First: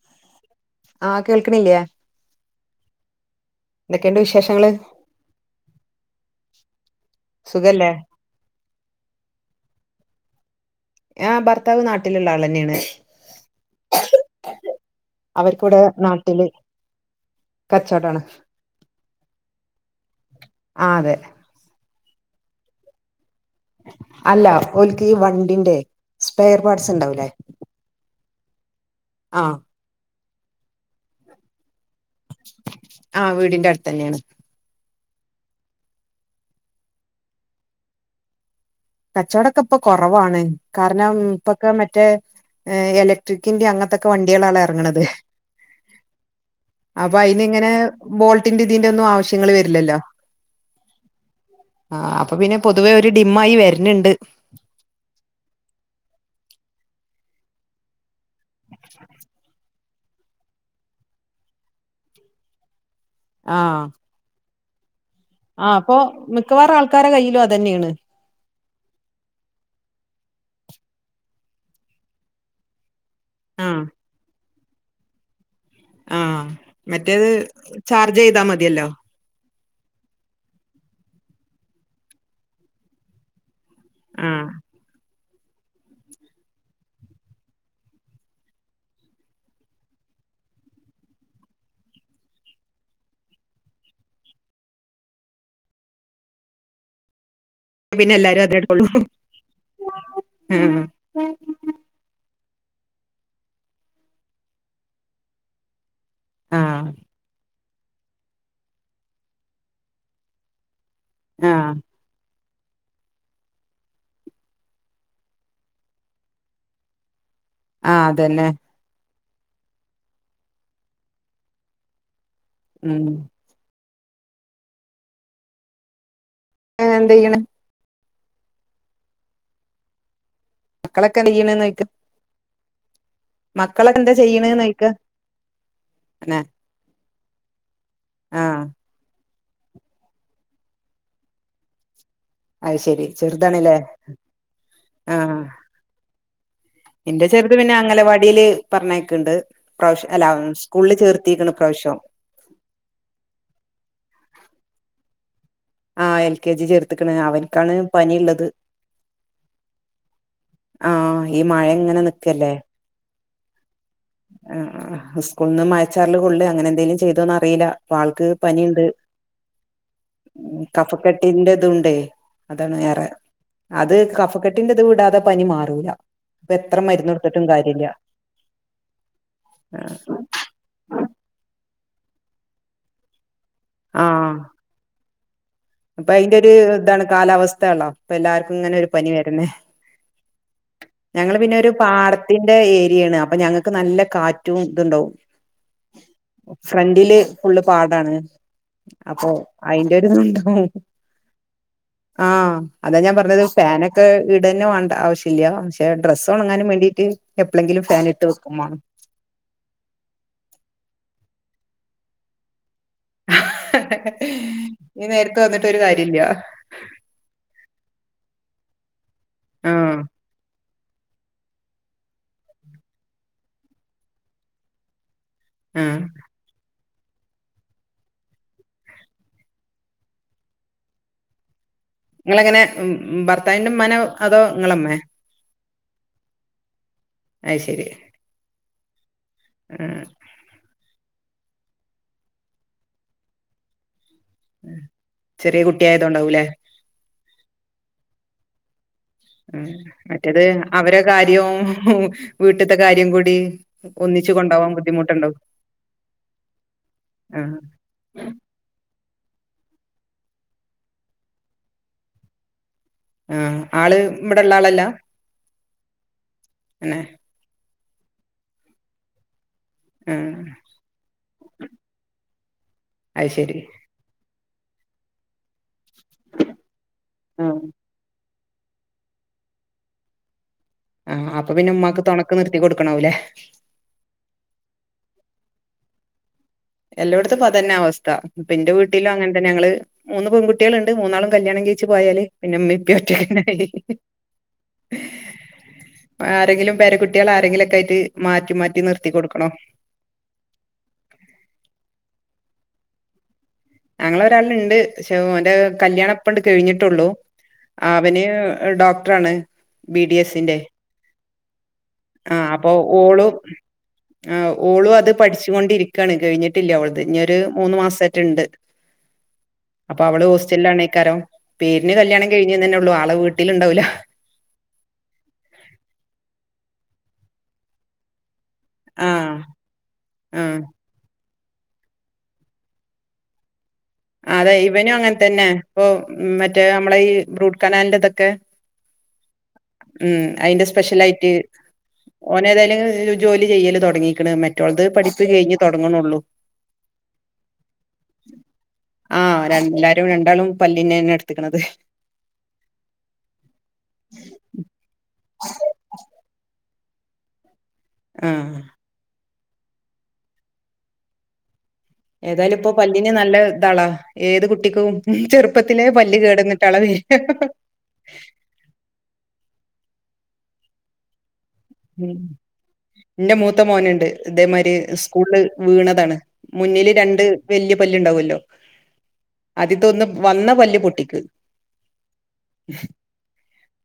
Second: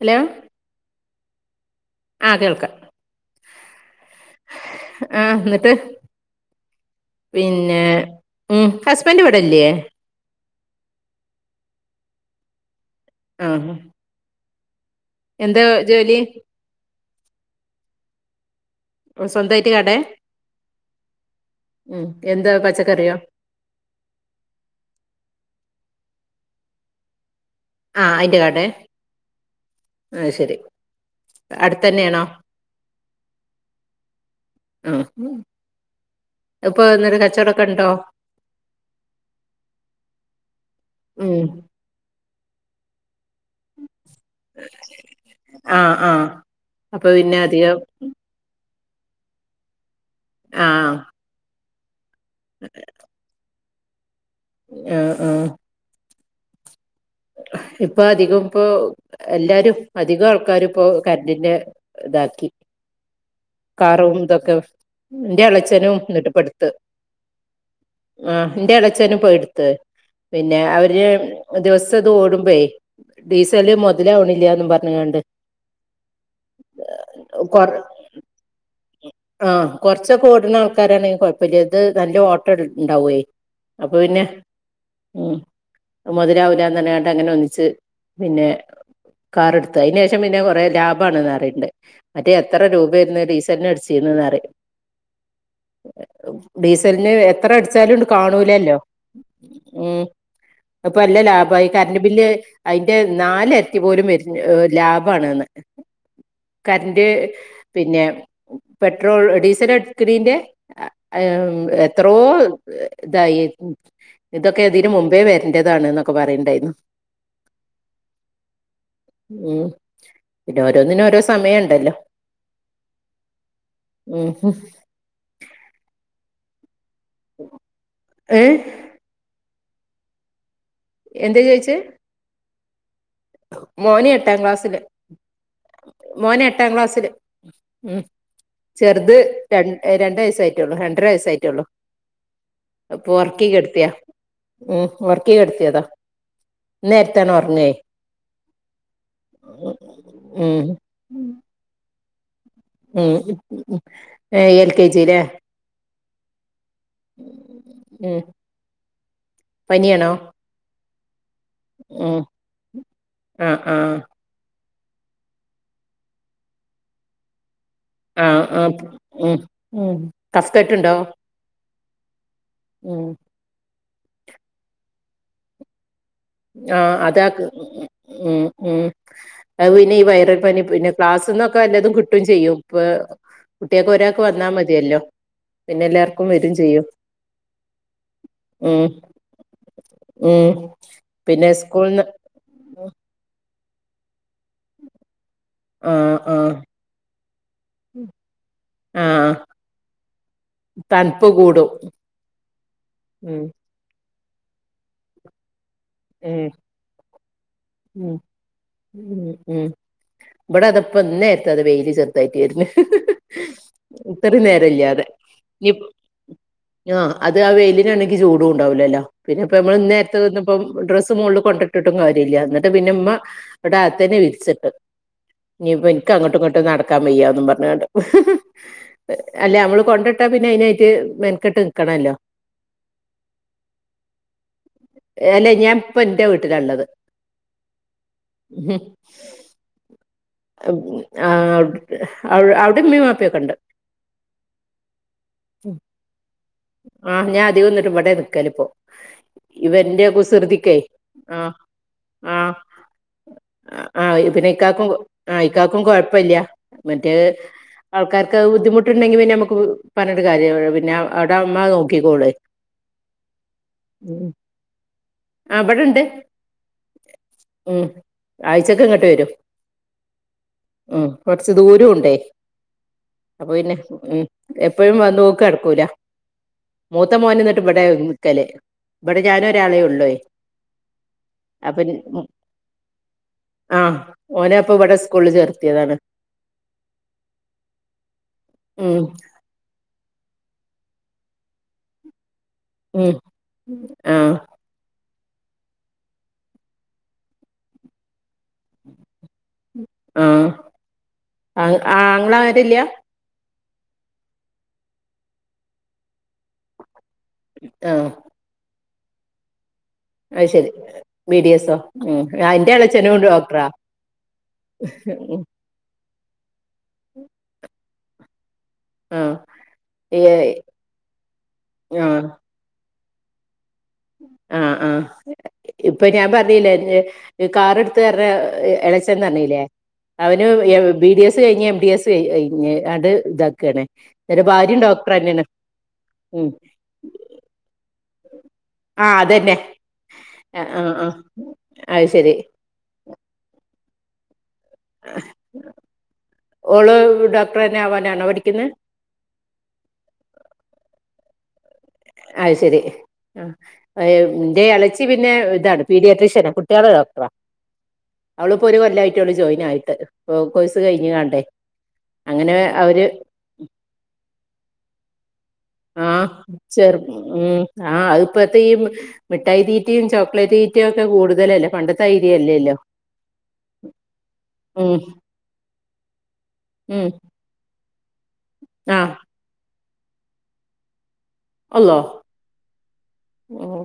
Hello ആഹ് കേൾക്ണില്ലേ ആഹ് കേൾക്കാം എന്തൊക്കെണ്ട് വിശേഷങ്ങള് ആഹ് ന്നട്ട് പിന്നെ സുഖല്ലേ ഉം ഹസ്ബൻഡ് ഇവിടെല്ലേ ആഹ് ഭർത്താവ് നാട്ടിലുള്ള ആളെന്നെണ് ആ ഹ അവർക്ക് ഇവിടെ ജോലി നാട്ടില് കച്ചവടാണ് സ്വന്തായിട്ട് കട ആഹ് അതെ ഉം എന്താ പച്ചക്കറിയോ അല്ല ഓൽക്ക് ഈ വണ്ടിന്റെ സ്പെയർ പാർട്സ് ണ്ടാവൂല്ലേ ആഹ അയിൻ്റെ കടേ ആഹ് അഹ് ശരി അടുത്തന്നെയാണോ ആഹ് വീടിന്റെ അടുത്തന്നെയാണ് ആഹ് അഹ്പ്പൊ എങ്ങനെകച്ചവടൊക്കെണ്ടോ കച്ചോടൊക്കെ ഇപ്പൊ കുറവാണ് കാരണം ഉം ഇപ്പൊക്കെ മറ്റേ ഏഹ് എല ട്രിക്കിന്റെ അങ്ങനത്തൊക്കെ വണ്ടികളാണ് ഇറങ്ങുന്നത് ആ ആ അപ്പൊ പിന്നെ അയിന് ങ്ങനെ അധികം ബോൾട്ടിന്റെ തിന്റെന്നും ആവശ്യങ്ങൾ വരില്ലല്ലോ ആഹ് ആഹ് അപ്പൊ പിന്നെ പൊതുവേ ഒരു ഡിം ആയി വരുണണ്ട് ആഹ് ആഹ് ഇപ്പൊ അധികം ഇപ്പൊ എല്ലാരും അധികം ആൾക്കാരും ഇപ്പോ കരന്റിന്റെ ഇതാക്കി ആഹ് കാറും തൊക്കെ ആഹ് അപ്പൊ മിക്കവാറും ആൾക്കാരെ കയ്യില് അതന്നെയാണ് അഹ് എന്റെ എളയച്ഛനും പഹ്‌ ടുത്ത് പിന്നെ അവര് ദിവസം ഇത് ഓടുമ്പോേ ഡീസൽ ആഹ് മൊതലാവണില്ലന്ന് പറഞ്ങ്ങാണ്ട് അഹ് മറ്റേത് കൊർ ചാർജ് ചെയ്താ മതിയല്ലോ ആഹ് കൊർച്ചക്കെ ഓടുന്ന ആൾക്കാരാണെ കൊഴപ്പല്ല ഇത് നല്ല ഓട്ട ണ്ടാവേ അപ്പൊ പിന്നെ ആഹ് ഉം മൊതലാവൂല തനെ അൻട്ട് ങ്ങനെ ഒന്നിച്ച് പിന്നെ കാറ് എടുത്ത് അയിന് ശേഷം പിന്നെ കൊറെ ലാഭാണ്ന്ന് പറയണ്ട് മറ്റ് എത്ര രൂപയാരുന്നു ഡീസലിന് അടിച്ചിരുന്നേന്ന് അറിയോ ഡീസലിന് എത് എത്ര അടിച്ചാലുണ്ട് പിന്നെ എല്ലാരും അത് കാണൂലല്ലോ എടുക്കുള്ളൂ ഉം ആഹ് അപ്പ നല്ല ലാഭാ ആ ഈ കറണ്ട് ബില്ല് അയിന്റെ നാലെരട്ടി പോലും വെര് ലാഭാണ്ന്ന് ആഹ് കറന്റ് പിന്നെ പെട്രോൾ ഡീസൽ എടുക്കടീന്റെ ആഹ് [unintelligible] എത്രോ ഇതായി ഇതൊക്കെ ഇതിന് മുമ്പേ വെരണ്ടതേനൂന്ന് ഒക്കെ പറയുണ്ടായിരുന്നു ആഹ് അതന്നെ ഉം പിന്നെ ഓരോന്നിനും ഓരോ സമയ ഇണ്ടല്ലോ ഉം ഉം [unintelligible] എന്ത് ചെയ്യും ഏഹ് മക്കളൊക്കെ എന്ത് എന്താ ചെയ്യണ് ചോയിച്ചേ ചോയിക്കാ മോന് എന്താ എട്ടാം ചെയ്യണ്ന്ന് ക്ലാസ്സില് ചോയിക്ക അന്നെ മോൻ എട്ടാം ക്ലാസ്സില് ഉം ആഹ് ചെറുത് രണ്ട് രണ്ട് വയസ്സ് രണ്ടര വയസ്സ് ആയിട്ടേള്ളൂ അത് ശെരി അപ്പൊ ഒറക്കി ചെറുതാണല്ലേ കെടത്തിയാ ഉം ഒറക്കി ആഹ് കെടുത്തിയതാ എന്റെ നേരത്താണ് ചെറുത് ഉറങ്ങേ പിന്നെ അംഗനവാടീല് പറഞ്ഞയക്കണ്ട് ഇപ്രാവശ്യം അല്ല ഉം സ്കൂളിൽ ചേർത്തിക്കണ് ഇപ്രാവശ്യം ഉം ഏഹ് എൽ കെ ജില്ലേ ആഹ് എൽ കെ ജി ചേർത്ത്ക്കണ്‌ അവൻക്കാണ് പനി ഉം ഇള്ളത് പനിയാണോ ആഹ് ഈ മഴ ഇങ്ങനെ ഉം നിക്കല്ലേ ആഹ് ആഹ് ആഹ് ആഹ് സ്കൂളിന്ന് മഴച്ചാറല് കൊള്ളെ അങ്ങനെ എന്തേലും ചെയ്തോന്ന് അറിയില്ല ഇപ്പ ആൾക്ക് ആഹ് ആഹ് പനിയുണ്ട് ഉം ഉം കഫ്ക്കെട്ടുണ്ടോ കഫക്കെട്ട് ഇന്റേതുണ്ടേ അതാണ് ഉം ഏറെ അത് കഫക്കെട്ടിന്റെ ഇത് വിടാതെ പനി മാറൂലാ ഇപ്പൊ എത്ര ആഹ് മരുന്ന് കൊടുത്തിട്ടും അതാക്ക് കാര്യല്ലാ ഉം ഉം അത് പിന്നെ ഈ വയറൽ പനി പിന്നെ ക്ലാസ്സ്ന്നൊക്കെ എല്ലതും കിട്ടും ചെയ്യും ഇപ്പോ കുട്ടികൾക്ക് ഒരാൾക്ക് ആഹ് വന്നാ മതിയല്ലോ പിന്നെ അപ്പൊ എല്ലാർക്കും അയിന്റെ ഒരു വരും ചെയ്യും ഇതാണ് കാലാവസ്ഥ ആണല്ലോ ഇപ്പ എല്ലാര്ക്കും ഇങ്ങനെ ഉം ഒരു പനി വരുന്നേ ഉം ഞങ്ങള് പിന്നെ ഒരു പാടത്തിന്റെ ഏരിയയാണ് അപ്പൊ ഞങ്ങക്ക് നല്ല കാറ്റും ഇതുണ്ടാവും ആഹ് ആഹ് ഫ്രണ്ടില് ഫുള്ള് പാടാണ് അപ്പൊ ആഹ് അയിന്റെ ഒരു [unintelligible] ഉം തണുപ്പ് കൂടും അതാ ഞാൻ പറഞ്ഞത് ഉം ഫാനൊക്കെ ഇടന്ന വേണ്ട ആവശ്യല്ല ഡ്രസ്സ് ഉം ഒണങ്ങാനും വേണ്ടീറ്റ് എപ്പളെങ്കിലും ഫാൻ ഉം ഇട്ട് വെക്കും വേണം ഉം ഉം ഇബടെ അതാ ഇപ്പൊ ഇന്നേരത്താ അതാ വെയില് ചെറുതായിട്ട് വെരുന്ന് ഇത്രയും നേരം ഇല്ലാതെ ഈ നേരത്ത് വന്നിട്ട് ഒരു ഇനിപ് കാര്യല്ല ആഹ് അത് ആ വെയിലിനാണെങ്കി ചൂടും ഇണ്ടാവില്ലല്ലോ പിന്നെ ഇപ്പോ നമ്മള് ഈ ആഹ് നേരത്ത് ഇന്നിപ്പം ഡ്രസ്സ് മോളില് കൊണ്ടട്ടിട്ടും കാര്യല്ല എന്നിട്ട് പിന്നെ ഉമ്മ ഇവിടെ ആത്തനെ വിരിച്ചിട്ട് ഇനിപ്പോ ആഹ് എനിക്ക് അങ്ങട്ടും ഇങ്ങട്ടും നടക്കാൻ വയ്യാന്നും പറഞ്ഞാണ്ട് അല്ലെ നമ്മള് കൊണ്ടിട്ടാ പിന്നെ അതിനായിട്ട് മെൻക്കെട്ട് നിൽക്കണല്ലോ നിങ്ങളങ്ങനെ ഭർത്താവിന്റെ ഇമ്മാണോ അതോ നിങ്ങളമ്മേ അല്ലെ ഞാൻ ഇപ്പോ എന്റെ വീട്ടിലാണുള്ളത് ആയിശെരി മ്മ് ആഹ് ആഹ് ആഹ് അവിടെ ഇമ്മേം വാപ്പേക്കൊണ്ട് ചെറിയ കുട്ടിയായതോണ്ടാവും ലെ ആഹ് ഞാൻ അതികോം എന്നിട്ട് ഇവിടെ നിക്കലിപ്പോ ഉം ഇവന്റെ മറ്റെ അത് കുസൃതിക്കേ അവരെ ആഹ് കാര്യവും ആഹ് വീട്ടിത്തെ കാര്യം കൂടി ആഹ് ഒന്നിച്ച് പിന്നെ കൊണ്ടോവാൻ ഇക്കാക്കും ബുദ്ധിമുട് ആഹ് ഇക്കാക്കും കൊഴപ്പില്ല്യ മറ്റേ ആഹ് ആൾക്കാർക്ക് ബുദ്ധിമുട് ട്ടുണ്ടെങ്കിൽ പിന്നെ നമുക്ക് പറഞ്ഞിട്ട് കാര്യം പിന്നെ അവിടെ ഇമ്മ നോക്കിക്കോള് ആഹ് ആള് ഇവിടെ ഉള്ള ആളല്ല ആഹ് ഇവിടെണ്ട് ഏഹ് ഉം ആഴ്ചക്ക് ഇങ്ങോട്ട് വരും ആഹ് ഉം കുറച്ച് ദൂരം ഉണ്ടേ അത് അപ്പൊ ശരി പിന്നെ ഉം എപ്പോഴും വന്ന് പോക്ക് നടക്കൂല മൂത്ത ആഹ് മോനിന്നിട്ട് ഇവിടെയ നിക്കല് ഇവിടെ ഞാനൊരാളെ ഉള്ളെ ആഹ് അപ്പൊ പിന്നെ ഉമ്മാക്ക് തുണക്ക് നിർത്തി കൊടുക്കണാവൂല്ലേ ആഹ് ഓനെ അപ്പോ ഇവിടെ സ്കൂളിൽ ചേർത്തിയതാണ് എല്ലായിടത്തും ഇപ്പൊ അതന്നെ അവസ്ഥ എന്റെ ഉം വീട്ടിലും അങ്ങനെ പിന്നെ ഞങ്ങള് മൂന്ന് പെൺകുട്ടികളുണ്ട് മൂന്നാളും കല്യാണം കഴിച്ച് പോയാല് പിന്നെ ഇമ്മേം ഉപ്പേം ഉം ഒറ്റക്കന്നെയായി ആഹ് ആരെങ്കിലും പേരകുട്ടികൾ ആരെങ്കിലൊക്കെ ആയിട്ട് മാറ്റി മാറ്റി നിർത്തി കൊടുക്കണം ആഹ് ആ ആങ്ങള ആരുല്ല ആങ്ങള ഒരാളുണ്ട് പക്ഷെ ഓന്റെ കല്യാണം ഇപ്പങ്ങട്ട് കഴിഞ്ഞിട്ടുള്ളു ആ അവന് ഡോക്ടർ ആണ് അത് ശരി ബി ഡി എസോ ഉം ആഹ് അപ്പൊ എന്റെ എളച്ചനും ഓളും ഡോക്ടറാ ആഹ് ഓളും അത് ഉം പഠിച്ചുകൊണ്ടിരിക് ക്കാണ് കഴിഞ്ഞിട്ടില്ല അവളത് ഇനി ഒരു മൂന്ന് മാസമായിട്ടുണ്ട് ആ അപ്പൊ ഏ അവള് ഹോസ്റ്റലിലാണേക്കാരം പേരിന് ആ കല്യാണം കഴിഞ്ഞ തന്നെള്ളൂ ആളെ വീട് ട്ടി ലുണ്ടാവില്ല ആഹ് ആഹ് ഇപ്പൊ ഞാൻ പറഞ്ഞില്ലേ [unintelligible] കാറെടുത്ത് അവർഡ ആ എളച്ചന്ന് അറില്ലേ അവന് ആ ബി ഡി എസ് സ് കഴിഞ്ഞ് എം ഡി എസ് കഴിഞ്ഞങ്ങാണ്ട് ഇതാക്കുവാണ് അതെ ഇവനും അങ്ങനെ തന്നെ ഇപ്പൊ ഉം മറ്റേ നമ്മള ഈ റൂട്ട് കനാലിന്റെ ഇതൊക്കെ ആ അതന്നെ ഉം ആ അതിന്റെ ആ ആ സ്പെഷ്യലായിട്ട് അത് ശരി ഓൻ ഏതായാലും ജോലി ചെയ്യല് തുടങ്ങീക്ക്ണ് മറ്റവളത് പഠപ്പ് കഴിഞ്ഞ് തുടങ്ങണുള്ളൂ ഓള് ഡോക്ടർ തന്നെ ആവാനാണോ പഠിക്കുന്നെ ആഹ് എല്ലാരും രണ്ടാളും പല്ലീന്നെന്നെ എടുത്തക്കണത് അത് ശരി എന്റെ ഇളച്ചി പിന്നെ ഇതാണ് പീഡിയട്രിഷ്യന കുട്ടികളെ ഡോക്ടറാ ആഹ് അവളിപ്പോ ഒരു കൊല്ലവായിട്ട് ജോയിൻ ആയിട്ട് കോഴ്സ് കഴിഞ്ഞ്ങ്ങാണ്ടേ ഏതായാലും ഇപ്പോ പല്ലിന്ന് നല്ല ഇതാളാ ഏത് കുട്ടിക്കും ചെറുപ്പത്തിലേ പല്ല് ആഹ് കേടുവന്നിട്ടാ ചെറു [unintelligible] ഉം ആഹ് അത് ഇപ്പോഴത്തെ ഈ മിഠായി തീറ്റയും ചോക്ലേറ്റ് തീറ്റയുക്കെ കൂടുതലല്ലേ തൈര്യല്ലേല്ലോ ന്റെ മൂത്ത മോനുണ്ട് ഇതേമാരി ഉം സ്കൂള്ല് വീണതാണ് മുന്നില് ഉം രണ്ട് വല്ല്യ പല്ലുണ്ടാവുമല്ലോ ആഹ് തൊന്ന് വന്ന പല്ല് പൊട്ടിക്ക് അള്ളാ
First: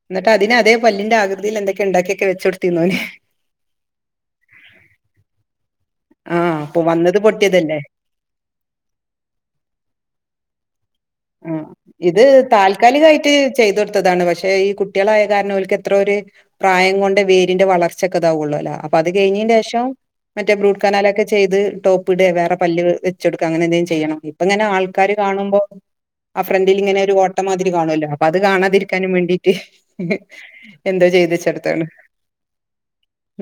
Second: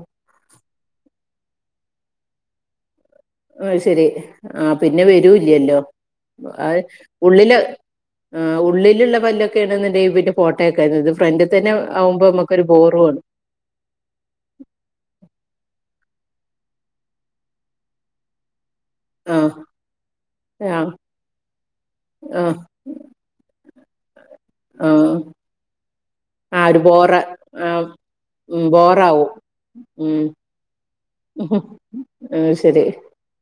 എന്നിട്ട് അതിന് അതേ പല്ലിന്റെ ആകൃതിയിൽ എന്തൊക്കെ ഉണ്ടാക്കിയൊക്കെ വെച്ചൊടുത്ത് [unintelligible] ഓഹ് അത് ശരി ആ പിന്നെ വെരൂല്ലല്ലോ ആഹ് ആ അപ്പൊ വന്നത് ഉള്ളില് പൊട്ടിയതല്ലേ ആഹ് ഉള്ളിലുള്ള പല്ലൊക്കെയാണന്നുണ്ടെ പിന്നെ പോട്ടെ വെക്കാരുന്നു ഇത് ഫ്രണ്ടിൽ തന്നെ ആവുമ്പോ നമ്മക്കൊരു ബോറുവാണ് ചെയ്തൊടുത്തതാണ് പക്ഷെ ഈ കുട്ടികളായ കാരണോല്ക്ക് എത്ര ഒരു പ്രായം കൊണ്ട് വേരിന്റെ വളർച്ചക്കെതാവുള്ളൂലാ അ പ്പൊ അത് ആഹ് കഴിഞ്ഞെൻ്റേഷം മറ്റേ റൂട്ട് ആഹ് കനാലൊക്കെ ചെയ്ത് ടോപ്പിടെ ആഹ് വേറെ പല്ല് വെച്ച് വെച്ചൊടുക്ക അങ്ങനെന്തെലും ചെയ്യണം ഇപ്പ ഇങ്ങനെ ആൾക്കാര് ആഹ് കാണുമ്പോ ആഹ് ഫ്രണ്ടിലിങ്ങനെ ഒരു ഓട്ടമാതിരി ആഹ് കാണുവല്ലോ അപ്പൊ അത് കാണാതിരിക്കാനും ബോറാവും വേണ്ടീട്ട് ഉം എന്തോ ചെയ്ത്ച്ചെടുത്താണ് അത് ശരി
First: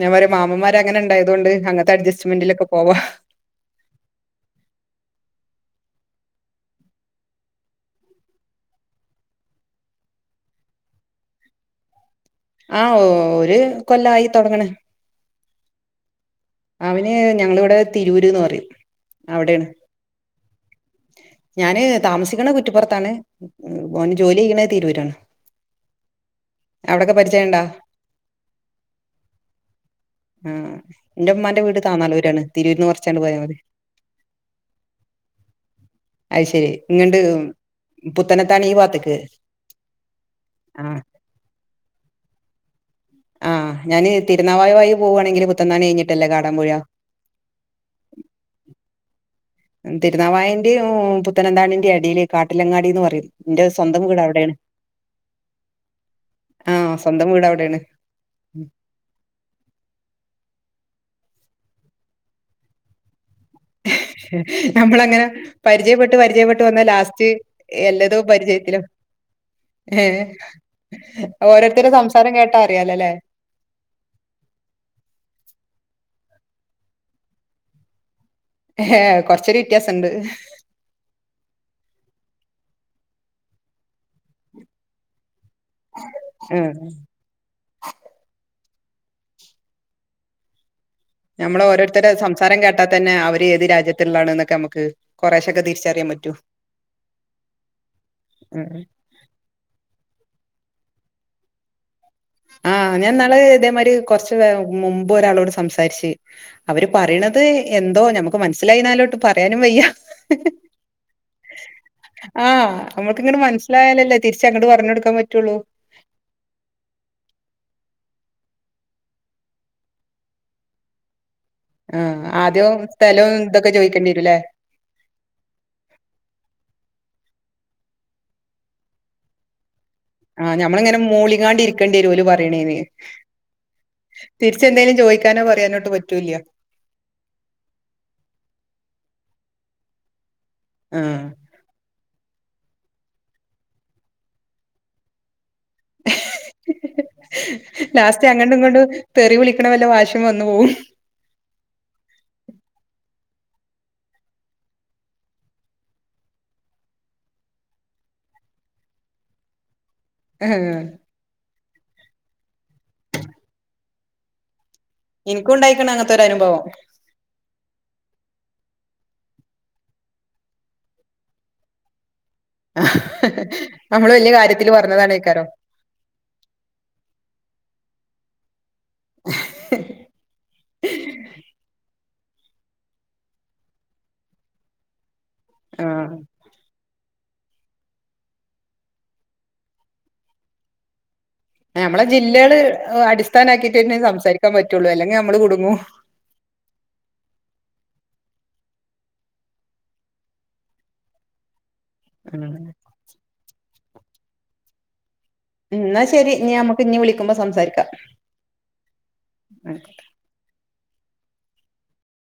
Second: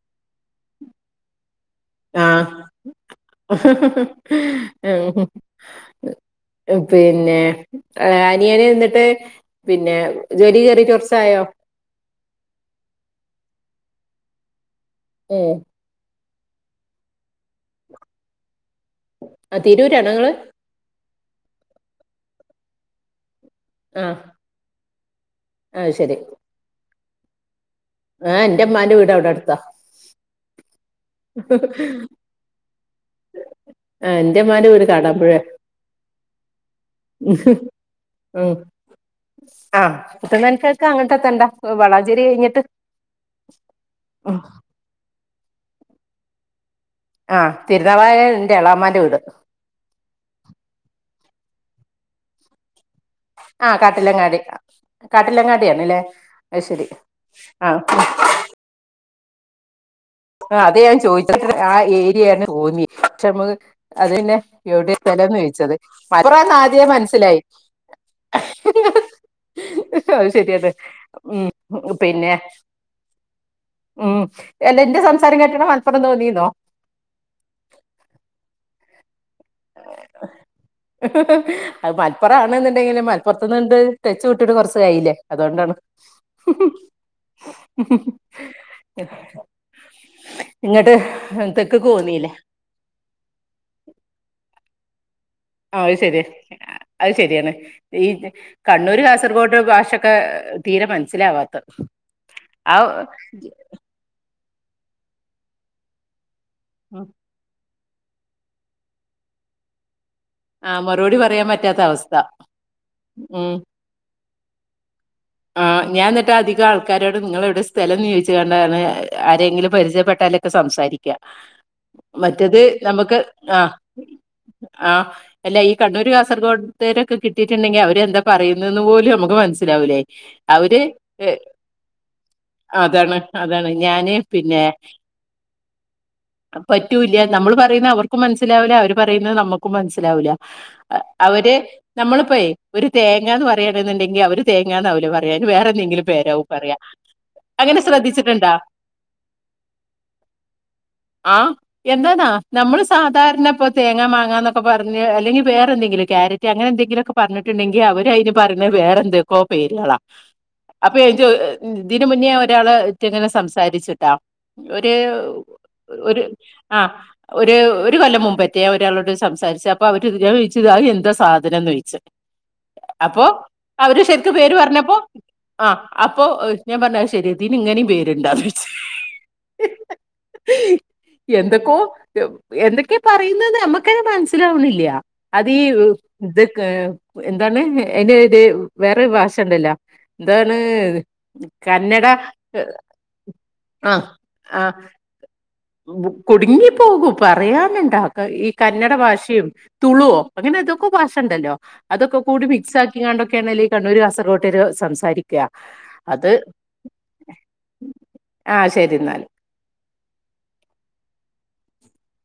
ഞാൻ പറയ മാമമ്മാര് അങ്ങനെ ഒണ്ടായതുകൊണ്ട് അങ്ങത്തെ ആഹ് അഡജസ്റ്റ്മെന്റിലൊക്കെ പോവാ [inaudible] [inaudible] പിന്നെ അനിയന എന്നിട്ട് പിന്നെ ജോലി കേറിട്ട് കൊറച്ചായോ ആഹ് ഓ ഒരു കൊല്ലായി തൊടങ്ങാണ് ഓഹ് അവന് ഞങ്ങളിവിടെ തിരൂര്ന്ന് പറയും അവിടെയാണ് ആഹ് തിരൂരാണോ ങ്ങള് ഞാന് താമസിക്കണ കുറ്റിപ്പുറത്താണ് ഉം ഓന് ആഹ് ജോലി ചെയ്യണ തിരൂരാണ് അത് ശരി അവിടൊക്കെ പരിചയംണ്ടാ ആഹ് എന്റെ ഉമ്മാന്റെ വീടവിടെ അടുത്താ ആഹ് എൻ്റുമ്മാന്റെ വീട് താന്നാലൂരാണ് തിരൂന്ന് കൊറച്ചങ്ങട് പോയാ മതി ആഹ് എൻ്റുമ്മാൻ്റെ വീട് കാടാമ്പുഴയ അയ് ശരി ഇങ്ങണ്ട് ഉം പുത്തനത്താണി ഈ ഭാത്തക്ക് ആഹ് പുത്തനത്താണിക്കൾക്ക് അങ്ങനത്തേക്കെത്തണ്ടാ വളാഞ്ചേരി കയിഞ്ഞിട്ട് ആഹ് ഞാന് തിരുനാവായ വയി പോകുവാണെങ്കില് പുത്തനത്താണി കഴിഞ്ഞിട്ടല്ലേ കാടാമ്പുഴ ആഹ് തിരുനാവായയാ എന്റെ എളാമ്മാന്റെ വീട് തിരുനാവായന്റെയും പുത്തനന്താണിന്റെ എടയിലേ കാട്ടിലങ്ങാടി ന്ന് പറയും ന്റെ ആ സ്വന്തം വീട് കാട്ടിലങ്ങാടി അവിടെയാണ് കാട്ടിലങ്ങാടിയാണല്ലേ അത് ശരി ആഹ് സ്വന്തം വീട് ആഹ് അവിടെയാണ് ആഹ് അതെ ഞാൻ ചോദിച്ചത് ആ ഏരിയാണ് തോന്നി പക്ഷെ മ്മക്ക് അത് പിന്നെ എവിടെന്നു നമ്മളങ്ങനെ സ്ഥലംന്ന് ചോയ്ച്ചത് മലപ്പുറാന്നു ആദ്യേ മനസ്സിലായി എല്ലതോ പരിചയത്തിലും ഏഹ് അത് ശരിയാണ് ഉം ഓരോരുത്തരുടെ പിന്നെ സംസാരം കേട്ടാ അറിയാലോല്ലേ ഉം അല്ല എന്റെ സംസാരം കേട്ടണ മലപ്പുറം തോന്നിന്നോ ഏഹ് കൊറച്ചൊരു വ്യത്യാസംണ്ട് [unintelligible] അത് മലപ്പുറത്തു ആണ് എന്നുണ്ടെങ്കില് മലപ്പുറത്തിന്നിണ്ട് ടെച്ച് വിട്ടിട്ട് കുറച്ച് ആയില്ലേ അതുകൊണ്ടാണ് ആഹ് ഇങ്ങട്ട് നമ്മളെ ഓരോരുത്തരെ സംസാരം കേട്ടാൽ തന്നെ അവര് ഏത് രാജ്യത്തിലുള്ളാണ് എന്നൊക്കെ നമുക്ക് കൊറേശൊക്കെ ആ അയ് തിരിച്ചറിയാൻ ശരി പറ്റും. അത് ശരിയാണ് ഈ ഉം കണ്ണൂര് കാസർഗോഡ് ഭാഷക്കെ തീരെ മനസ്സിലാവാത്തത് ആ ഞാൻ ഇന്നാളു ഇതേമാതിരി കുറച്ച് മുമ്പ് ഒരാളോട് സംസാരിച്ച് അവര് ഉം, പറയണെ അത് എന്തോ ഞമുക്ക് മനസ്സിലായിന്നാലൊട്ട് പറയാനും വയ്യ ആ മറുപടി പറയാൻ പറ്റാത്ത അവസ്ഥ ആ നമ്മുക്കിങ്ങനെ ഉം മനസ്സിലായാലല്ലേ തിരിച്ച് അങ്ങട്ട് പറഞ് കെടുക്കൻ പറ്റുള്ളൂ ആഹ് ഞാൻ എന്നിട്ട് അധികം ആൾക്കാരോട് നിങ്ങള് എവിടെ സ്ഥലന്ന് ചോയ്ച്ചെങ്ങാണ്ടാണ് ആരെങ്കിലും പരിചയപ്പെട്ടാലൊക്കെ സംസാരിക്കുക ആ മറ്റത് ആദ്യവും നമുക്ക് സ്ഥലവും ഇതൊക്കെ ആഹ് ചോദിക്കേണ്ടിരൂല്ലേ ആഹ് അല്ല ഈ കണ്ണൂര് കാസർഗോഡ് ത്തെരൊക്കെ കിട്ടിയിട്ടുണ്ടെങ്കില് അവര് എന്താ പറയുന്നേന്ന് പോലും നമുക്ക് മനസ്സിലാവൂലേ ആഹ് അവര് ഞമ്മളിങ്ങനനെ ഏ, മൂളിങ്ങാണ്ടിരിക്കേണ്ടി വരും ഓല് പറയണേന് അതാണ് അതാണ് ഞാന് പിന്നെ തിരിച്ചെന്തേലും ചോദിക്കാനോ പറയാനോട്ട് പറ്റൂല്ല പറ്റൂല്ല നമ്മള് പറയുന്ന അവർക്കും മനസ്സിലാവില്ല അവര് പറയുന്നത് നമ്മുക്കും മനസ്സിലാവില്ല ആഹ് അവര് നമ്മളിപ്പോയെ ഒരു തേങ്ങന്ന് പറയാണെന്നുണ്ടെങ്കിൽ അവര് തേ ങ്ങാന്നാവില്ലേ പറയാ അയിന് വേറെന്തെങ്കിലും പേരാവും പറയ ലാസ്റ്റ് അങ്ങോട്ടും ഇങ്ങൊട്ടും തെറി വിളിക്കണ വല്ല ഭാഷേവന്നു പോകും ആഹ് എന്തോന്നാ നമ്മള് സാധാരണ ഇപ്പം തേങ്ങാ മാങ്ങാന്നൊക്കെ പറഞ്ഞ് അല്ലെങ്കിൽ വേറെന്തെങ്കിലും ക്യാരറ്റ് അങ്ങനെ എന്തെങ്കിലൊക്കെ പറഞ്ഞിട്ടുണ്ടെങ്കിൽ അവര് അതിന് പറയാണത് വേറെ എന്തൊക്കോ പേരുകളാ ആഹ് അപ്പൊ ഇതിന് മുന്നേ ഒരാള് ആയിറ്റ് ഇങ്ങനെ സംസാരിച്ചുട്ടെ ഒരു ഇനിക്കും ഉണ്ടായിക്കണ് അങ്ങനത്തെ ഒരു അനുഭവം ആഹ് ഒരു ഒരു കൊല്ലം മുന്പേറ്റേ ഒരാളോട് സംസാരിച്ച അപ്പൊ അവര് ചോയ്ച്ച അയ് എന്താ സാധനം എന്ന് ചോദിച്ചു അപ്പോ അവര് നമ്മള് ശരിക്ക് വല്യ പേര് കാര്യത്തില് പറഞ്ഞപ്പോ പറഞ്ഞതാണേക്കാരം ആ അപ്പൊ ഞാൻ പറഞ്ഞ അത് ശരി ഇതിനു ഇങ്ങനെയും പേരുണ്ടേ എന്തൊക്കോ എന്തൊക്കെയാ പറയുന്നെന്നു നമ്മക്കെ മനസ്സിലാവുന്നില്ല അതീ ആഹ് ഇതൊക്കെ എന്താണ് അയിന് ഇത് വേറെ ഭാഷ ഉണ്ടല്ല എന്താണ് നമ്മളെ കന്നഡ ജില്ലകള് അടിസ്ഥാനമാക്കിയിട്ട് ആ തന്നെ സംസാരിക്കാൻ ആ പറ്റുള്ളു അല്ലെങ്കിൽ നമ്മള് കുടുങ്ങൂ കുടുങ്ങിപ്പോകും പറയാനുണ്ടാ ഈ കന്നഡ ഭാഷയും തുളു അങ്ങനെ എന്തോക്കെ ഭാഷ ഇണ്ടല്ലോ അതൊക്കെ ഉം കൂടി മിക്സ് ആക്കിണ്ടൊക്കെയാണ് ഈ കണ്ണൂർ കാസർകോട്ട്കാര് സംസാരി എന്നാ ശരി ഇഞ് നമുക്ക് ഇഞ് വിളിക്കുമ്പോ സംസാരിക്കാം ആ ശരി എന്നാല് ആയിക്കോട്ടെ